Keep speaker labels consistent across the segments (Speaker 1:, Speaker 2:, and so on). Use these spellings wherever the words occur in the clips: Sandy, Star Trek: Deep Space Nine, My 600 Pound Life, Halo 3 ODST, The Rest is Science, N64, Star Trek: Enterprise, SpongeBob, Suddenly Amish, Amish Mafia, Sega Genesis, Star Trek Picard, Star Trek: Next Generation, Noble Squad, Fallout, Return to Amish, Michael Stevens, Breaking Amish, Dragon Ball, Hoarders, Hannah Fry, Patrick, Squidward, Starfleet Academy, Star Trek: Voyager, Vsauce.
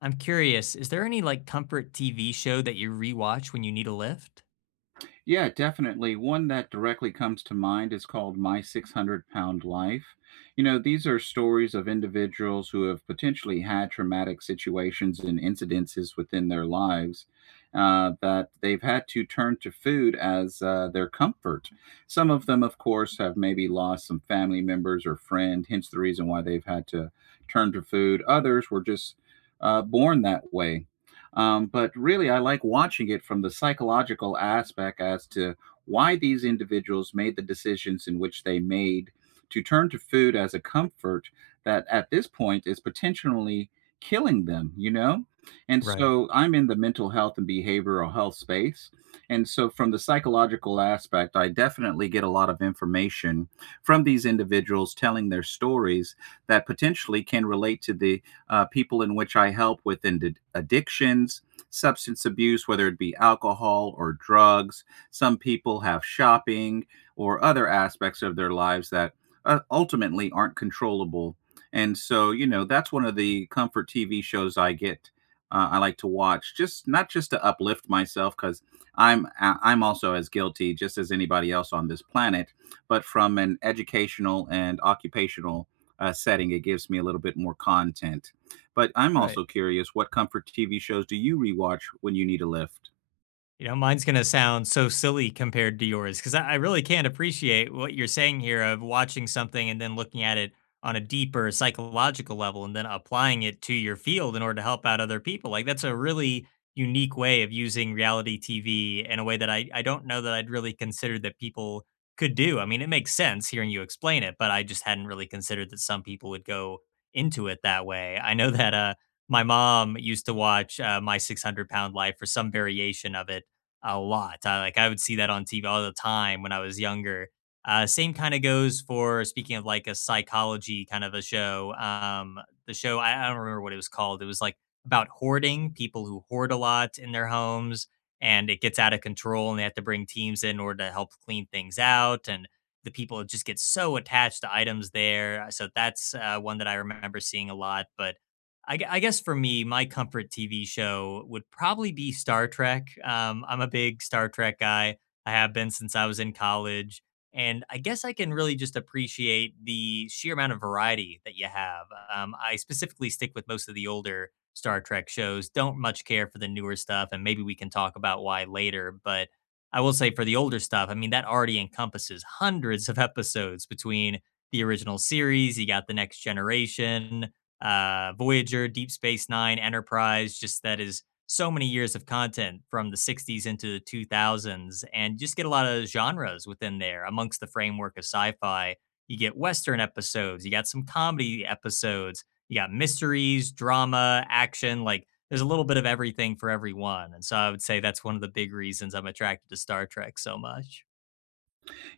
Speaker 1: I'm curious, is there any like comfort TV show that you rewatch when you need a lift?
Speaker 2: Yeah, definitely. One that directly comes to mind is called My 600 Pound Life. You know, these are stories of individuals who have potentially had traumatic situations and incidences within their lives that they've had to turn to food as their comfort. Some of them, of course, have maybe lost some family members or friend, hence the reason why they've had to turn to food. Others were just born that way. But really, I like watching it from the psychological aspect as to why these individuals made the decisions in which they made to turn to food as a comfort that at this point is potentially killing them, you know? And
Speaker 1: Right.
Speaker 2: so I'm in the mental health and behavioral health space. And so, from the psychological aspect, I definitely get a lot of information from these individuals telling their stories that potentially can relate to the people in which I help with addictions, substance abuse, whether it be alcohol or drugs. Some people have shopping or other aspects of their lives that ultimately aren't controllable. And so, you know, that's one of the comfort TV shows I get. I like to watch just not just to uplift myself because I'm also as guilty just as anybody else on this planet, but from an educational and occupational setting, it gives me a little bit more content. But I'm
Speaker 1: Right.
Speaker 2: also curious, what comfort TV shows do you rewatch when you need a lift?
Speaker 1: You know, mine's gonna sound so silly compared to yours because I really can't appreciate what you're saying here of watching something and then looking at it on a deeper psychological level and then applying it to your field in order to help out other people. Like that's a really unique way of using reality TV in a way that I don't know that I'd really considered that people could do. I mean, it makes sense hearing you explain it, but I just hadn't really considered that some people would go into it that way. I know that my mom used to watch My 600 Pound Life or some variation of it a lot. Like I would see that on TV all the time when I was younger. Same kind of goes for speaking of like a psychology kind of a show. The show I don't remember what it was called. It was like about hoarding, people who hoard a lot in their homes, and it gets out of control, and they have to bring teams in order to help clean things out, and the people just get so attached to items there. So that's one that I remember seeing a lot, but I guess for me, my comfort TV show would probably be Star Trek. I'm a big Star Trek guy. I have been since I was in college. And I guess I can really just appreciate the sheer amount of variety that you have. I specifically stick with most of the older Star Trek shows, don't much care for the newer stuff. And maybe we can talk about why later. But I will say for the older stuff, I mean, that already encompasses hundreds of episodes between the original series. You got The Next Generation, Voyager, Deep Space Nine, Enterprise. Just that is so many years of content from the 60s into the 2000s, and just get a lot of genres within there amongst the framework of sci fi. You get Western episodes, you got some comedy episodes, you got mysteries, drama, action. Like there's a little bit of everything for everyone. And so I would say that's one of the big reasons I'm attracted to Star Trek so much.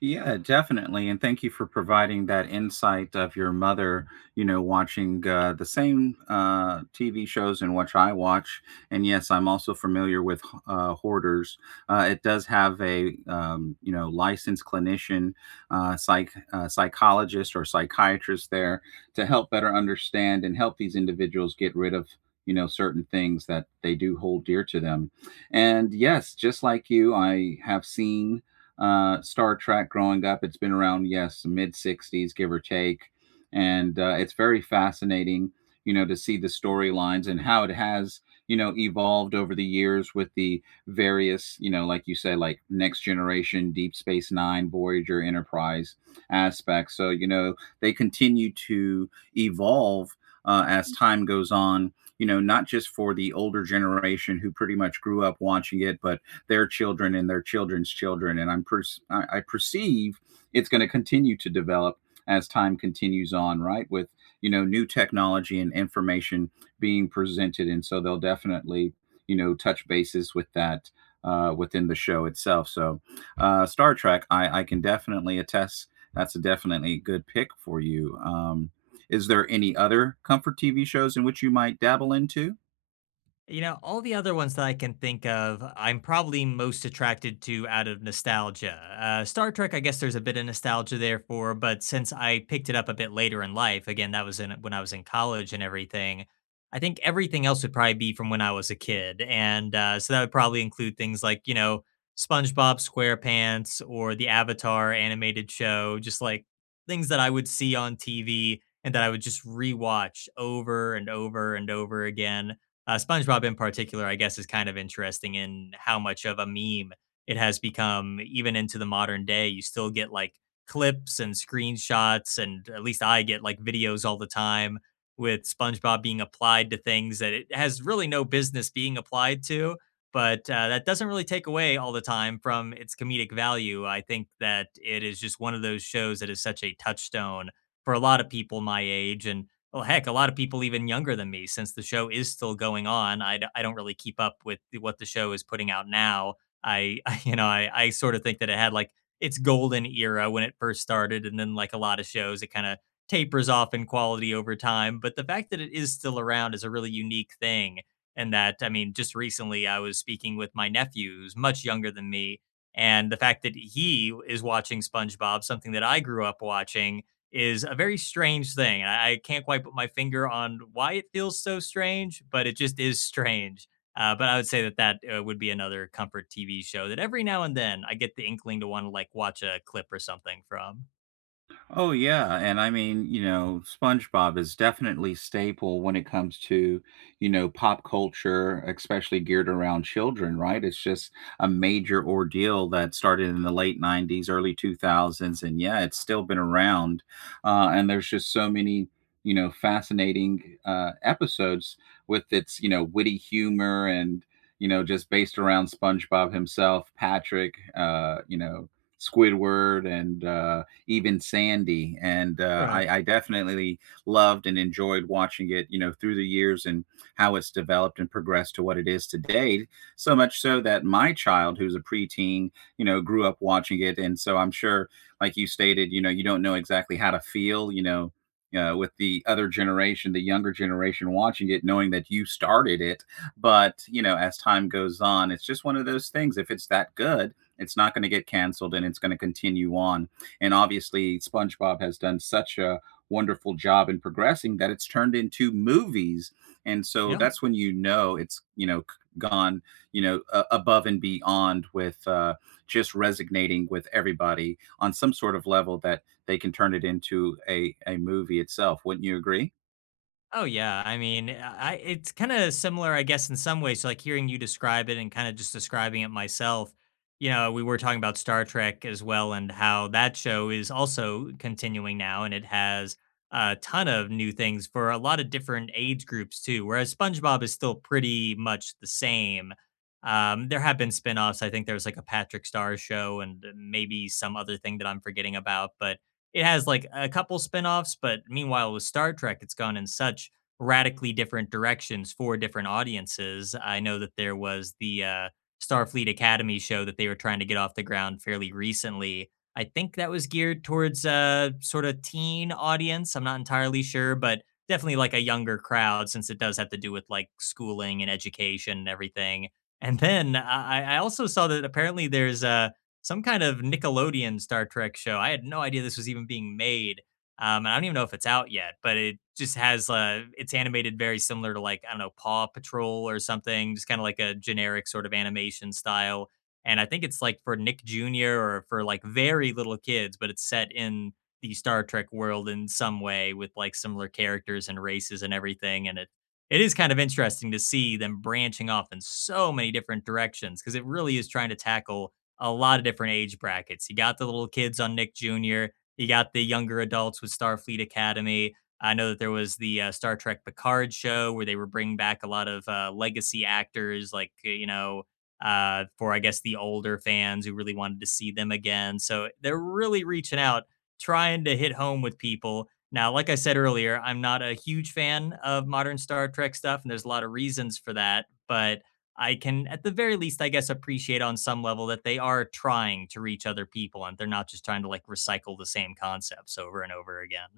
Speaker 2: Yeah, definitely. And thank you for providing that insight of your mother, you know, watching the same TV shows and which I watch. And yes, I'm also familiar with Hoarders. It does have a, you know, licensed clinician, psychologist or psychiatrist there to help better understand and help these individuals get rid of. You know, certain things that they do hold dear to them. And yes, just like you, I have seen Star Trek growing up. It's been around, yes, mid 60s, give or take. And it's very fascinating, you know, to see the storylines and how it has, you know, evolved over the years with the various, you know, like you say, like Next Generation, Deep Space Nine, Voyager, Enterprise aspects. So, you know, they continue to evolve as time goes on. You know, not just for the older generation who pretty much grew up watching it, but their children and their children's children. I perceive it's going to continue to develop as time continues on, right? With, you know, new technology and information being presented, and so they'll definitely, you know, touch bases with that within the show itself. So Star Trek, I can definitely attest. That's a definitely good pick for you. Is there any other comfort TV shows in which you might dabble into?
Speaker 1: You know, all the other ones that I can think of, I'm probably most attracted to out of nostalgia. Star Trek, I guess there's a bit of nostalgia there for, but since I picked it up a bit later in life, again, that was in when I was in college and everything. I think everything else would probably be from when I was a kid, and so that would probably include things like SpongeBob SquarePants or the Avatar animated show, just like things that I would see on TV and that I would just rewatch over and over and over again. SpongeBob, in particular, I guess, is kind of interesting in how much of a meme it has become, even into the modern day. You still get like clips and screenshots, and at least I get like videos all the time with SpongeBob being applied to things that it has really no business being applied to. But that doesn't really take away all the time from its comedic value. I think that it is just one of those shows that is such a touchstone for a lot of people my age. And well, heck, a lot of people even younger than me, since the show is still going on. I don't really keep up with what the show is putting out now. I, I you know, I sort of think that it had like its golden era when it first started, and then like a lot of shows, it kind of tapers off in quality over time. But the fact that it is still around is a really unique thing. And that, I mean, just recently I was speaking with my nephew, who's much younger than me, and the fact that he is watching SpongeBob, something that I grew up watching is a very strange thing. I can't quite put my finger on why it feels so strange, but it just is strange. But I would say that that would be another comfort TV show that every now and then I get the inkling to want to like watch a clip or something from.
Speaker 2: Oh yeah, and I mean, you know, SpongeBob is definitely staple when it comes to, you know, pop culture, especially geared around children, right? It's just a major ordeal that started in the late 90s, early 2000s and yeah, it's still been around. And there's just so many, you know, fascinating episodes with its, you know, witty humor and, you know, just based around SpongeBob himself, Patrick, you know, Squidward and even Sandy. And uh,
Speaker 1: Right.
Speaker 2: I, I definitely loved and enjoyed watching it, you know, through the years and how it's developed and progressed to what it is today. So much so that my child, who's a preteen, you know, grew up watching it. And so I'm sure, like you stated, you know, you don't know exactly how to feel, you know, with the other generation, the younger generation watching it, knowing that you started it. But, you know, as time goes on, it's just one of those things. If it's that good, it's not going to get canceled and it's going to continue on. And obviously, SpongeBob has done such a wonderful job in progressing that it's turned into movies. And so
Speaker 1: Yeah.
Speaker 2: that's when you know it's, you know, gone, you know, above and beyond with just resonating with everybody on some sort of level that they can turn it into a movie itself. Wouldn't you agree?
Speaker 1: Oh yeah, I mean, I it's kind of similar, I guess, in some ways. So, like hearing you describe it and kind of just describing it myself. You know, we were talking about Star Trek as well, and how that show is also continuing now, and it has a ton of new things for a lot of different age groups too. Whereas SpongeBob is still pretty much the same. There have been spin-offs. I think there was like a Patrick Star show, and maybe some other thing that I'm forgetting about, but it has like a couple spinoffs. But meanwhile with Star Trek, it's gone in such radically different directions for different audiences. I know that there was the Starfleet Academy show that they were trying to get off the ground fairly recently. I think that was geared towards a sort of teen audience. I'm not entirely sure, but definitely like a younger crowd since it does have to do with like schooling and education and everything. And then I also saw that apparently there's a some kind of Nickelodeon Star Trek show. I had no idea this was even being made. And I don't even know if it's out yet, but it just has it's animated very similar to like I don't know Paw Patrol or something, just kind of like a generic sort of animation style. And I think it's like for Nick Jr. or for like very little kids, but it's set in the Star Trek world in some way with like similar characters and races and everything. And it is kind of interesting to see them branching off in so many different directions because it really is trying to tackle a lot of different age brackets. You got the little kids on Nick Jr., you got the younger adults with Starfleet Academy. I know that there was the Star Trek Picard show where they were bringing back a lot of legacy actors, like, for I guess the older fans who really wanted to see them again. So they're really reaching out, trying to hit home with people. Now, like I said earlier, I'm not a huge fan of modern Star Trek stuff, and there's a lot of reasons for that. But I can, at the very least, I guess, appreciate on some level that they are trying to reach other people and they're not just trying to like recycle the same concepts over and over again.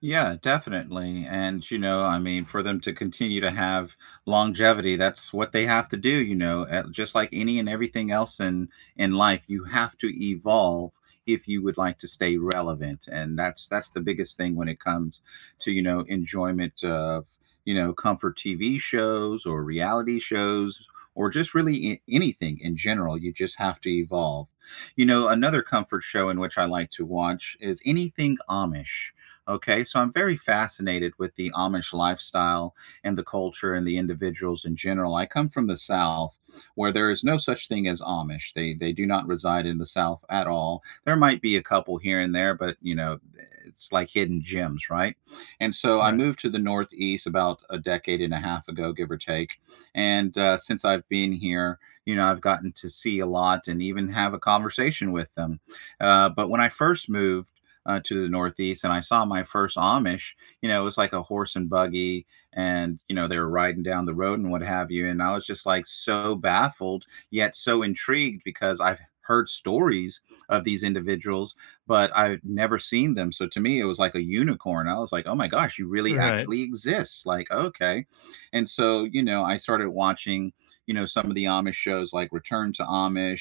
Speaker 2: Yeah, definitely. And, you know, I mean, for them to continue to have longevity, that's what they have to do, you know, just like any and everything else in life, you have to evolve if you would like to stay relevant. And that's the biggest thing when it comes to, you know, enjoyment of, you know, comfort TV shows or reality shows or just really anything in general. You just have to evolve. You know, another comfort show in which I like to watch is anything Amish. Okay, so I'm very fascinated with the Amish lifestyle and the culture and the individuals in general. I come from the South, where there is no such thing as Amish. They do not reside in the South at all. There might be a couple here and there, but you know, it's like hidden gems, right? And so I
Speaker 1: Right.
Speaker 2: moved to the Northeast about a decade and a half ago, give or take. And since I've been here, you know, I've gotten to see a lot and even have a conversation with them. But when I first moved to the Northeast, and I saw my first Amish. You know, it was like a horse and buggy, and you know they were riding down the road and what have you. And I was just like so baffled, yet so intrigued because I've heard stories of these individuals, but I've never seen them. So to me, it was like a unicorn. I was like, oh my gosh, you really
Speaker 1: Right.
Speaker 2: actually exist. Like, okay. And so, you know, I started watching, you know, some of the Amish shows like Return to Amish,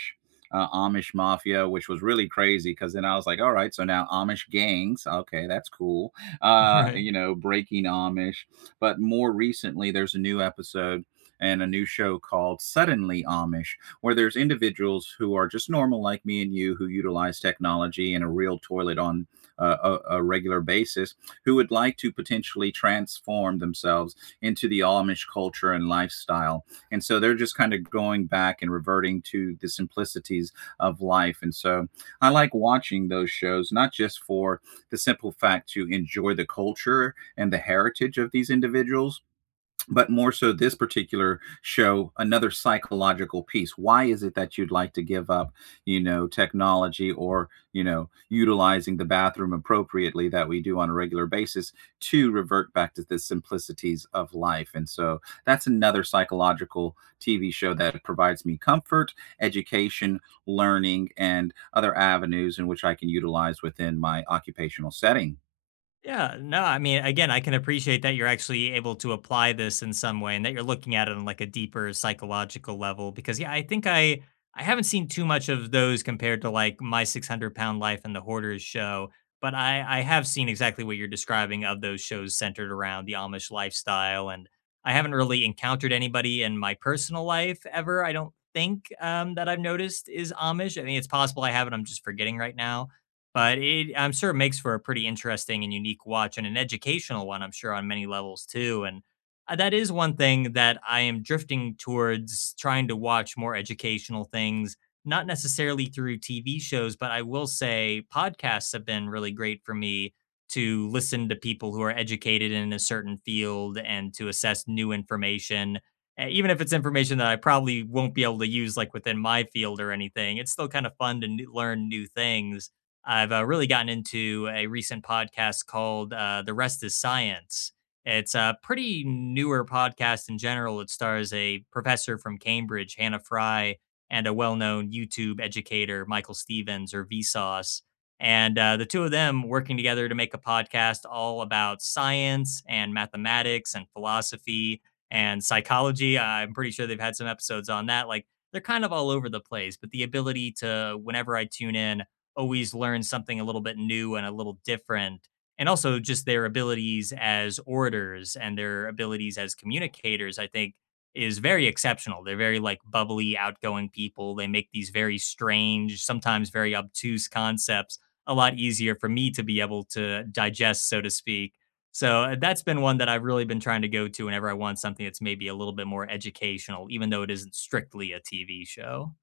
Speaker 2: Amish Mafia, which was really crazy because then I was like, all right, so now Amish gangs. Okay, that's cool.
Speaker 1: Right.
Speaker 2: You know, Breaking Amish. But more recently, there's a new episode and a new show called Suddenly Amish, where there's individuals who are just normal like me and you who utilize technology and a real toilet on a regular basis who would like to potentially transform themselves into the Amish culture and lifestyle, and so they're just kind of going back and reverting to the simplicities of life. And so I like watching those shows not just for the simple fact to enjoy the culture and the heritage of these individuals, but more so this particular show, another psychological piece. Why is it that you'd like to give up, you know, technology, or, you know, utilizing the bathroom appropriately that we do on a regular basis, to revert back to the simplicities of life? And so that's another psychological TV show that provides me comfort, education, learning, and other avenues in which I can utilize within my occupational setting.
Speaker 1: Yeah, no, I mean, again, I can appreciate that you're actually able to apply this in some way and that you're looking at it on like a deeper psychological level because yeah, I think I haven't seen too much of those compared to like My 600 Pound Life and The Hoarders show, but I have seen exactly what you're describing of those shows centered around the Amish lifestyle. And I haven't really encountered anybody in my personal life ever. I don't think that I've noticed is Amish. I mean, it's possible I have it. I'm just forgetting right now, but it I'm sure it makes for a pretty interesting and unique watch and an educational one, I'm sure, on many levels too. And that is one thing that I am drifting towards, trying to watch more educational things, not necessarily through TV shows, but I will say podcasts have been really great for me to listen to people who are educated in a certain field and to assess new information. E Even if it's information that I probably won't be able to use, like, within my field or anything, it's still kinda fun to n learn new things. I've really gotten into a recent podcast called The Rest is Science. It's a pretty newer podcast in general. It stars a professor from Cambridge, Hannah Fry, and a well known YouTube educator, Michael Stevens or Vsauce. And the two of them working together to make a podcast all about science and mathematics and philosophy and psychology. I'm pretty sure they've had some episodes on that. Like they're kind of all over the place, but the ability to, whenever I tune in, always learn something a little bit new and a little different. And also just their abilities as orators and their abilities as communicators, I think is very exceptional. They're very like bubbly, outgoing people. They make these very strange, sometimes very obtuse concepts a lot easier for me to be able to digest, so to speak. So that's been one that I've really been trying to go to whenever I want something that's maybe a little bit more educational, even though it isn't strictly a TV show.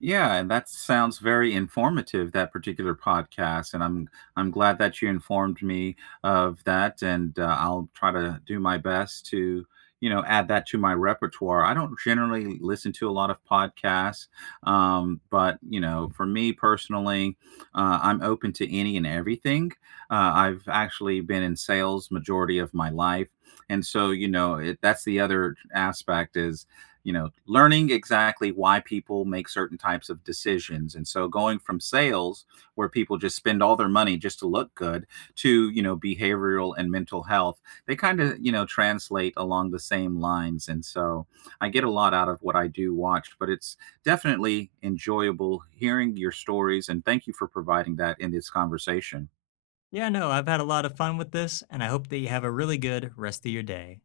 Speaker 2: Yeah, and that sounds very informative, that particular podcast, and I'm glad that you informed me of that, and, I'll try to do my best to, you know, add that to my repertoire. I don't generally listen to a lot of podcasts, but, you know, for me personally, I'm open to any and everything. I've actually been in sales majority of my life, and so, you know, it that's the other aspect is, you know, learning exactly why people make certain types of decisions. And so going from sales, where people just spend all their money just to look good, to, you know, behavioral and mental health, they kind of, you know, translate along the same lines. And so I get a lot out of what I do watch, but it's definitely enjoyable hearing your stories, and thank you for providing that in this conversation.
Speaker 1: Yeah, no, I've had a lot of fun with this, and I hope that you have a really good rest of your day.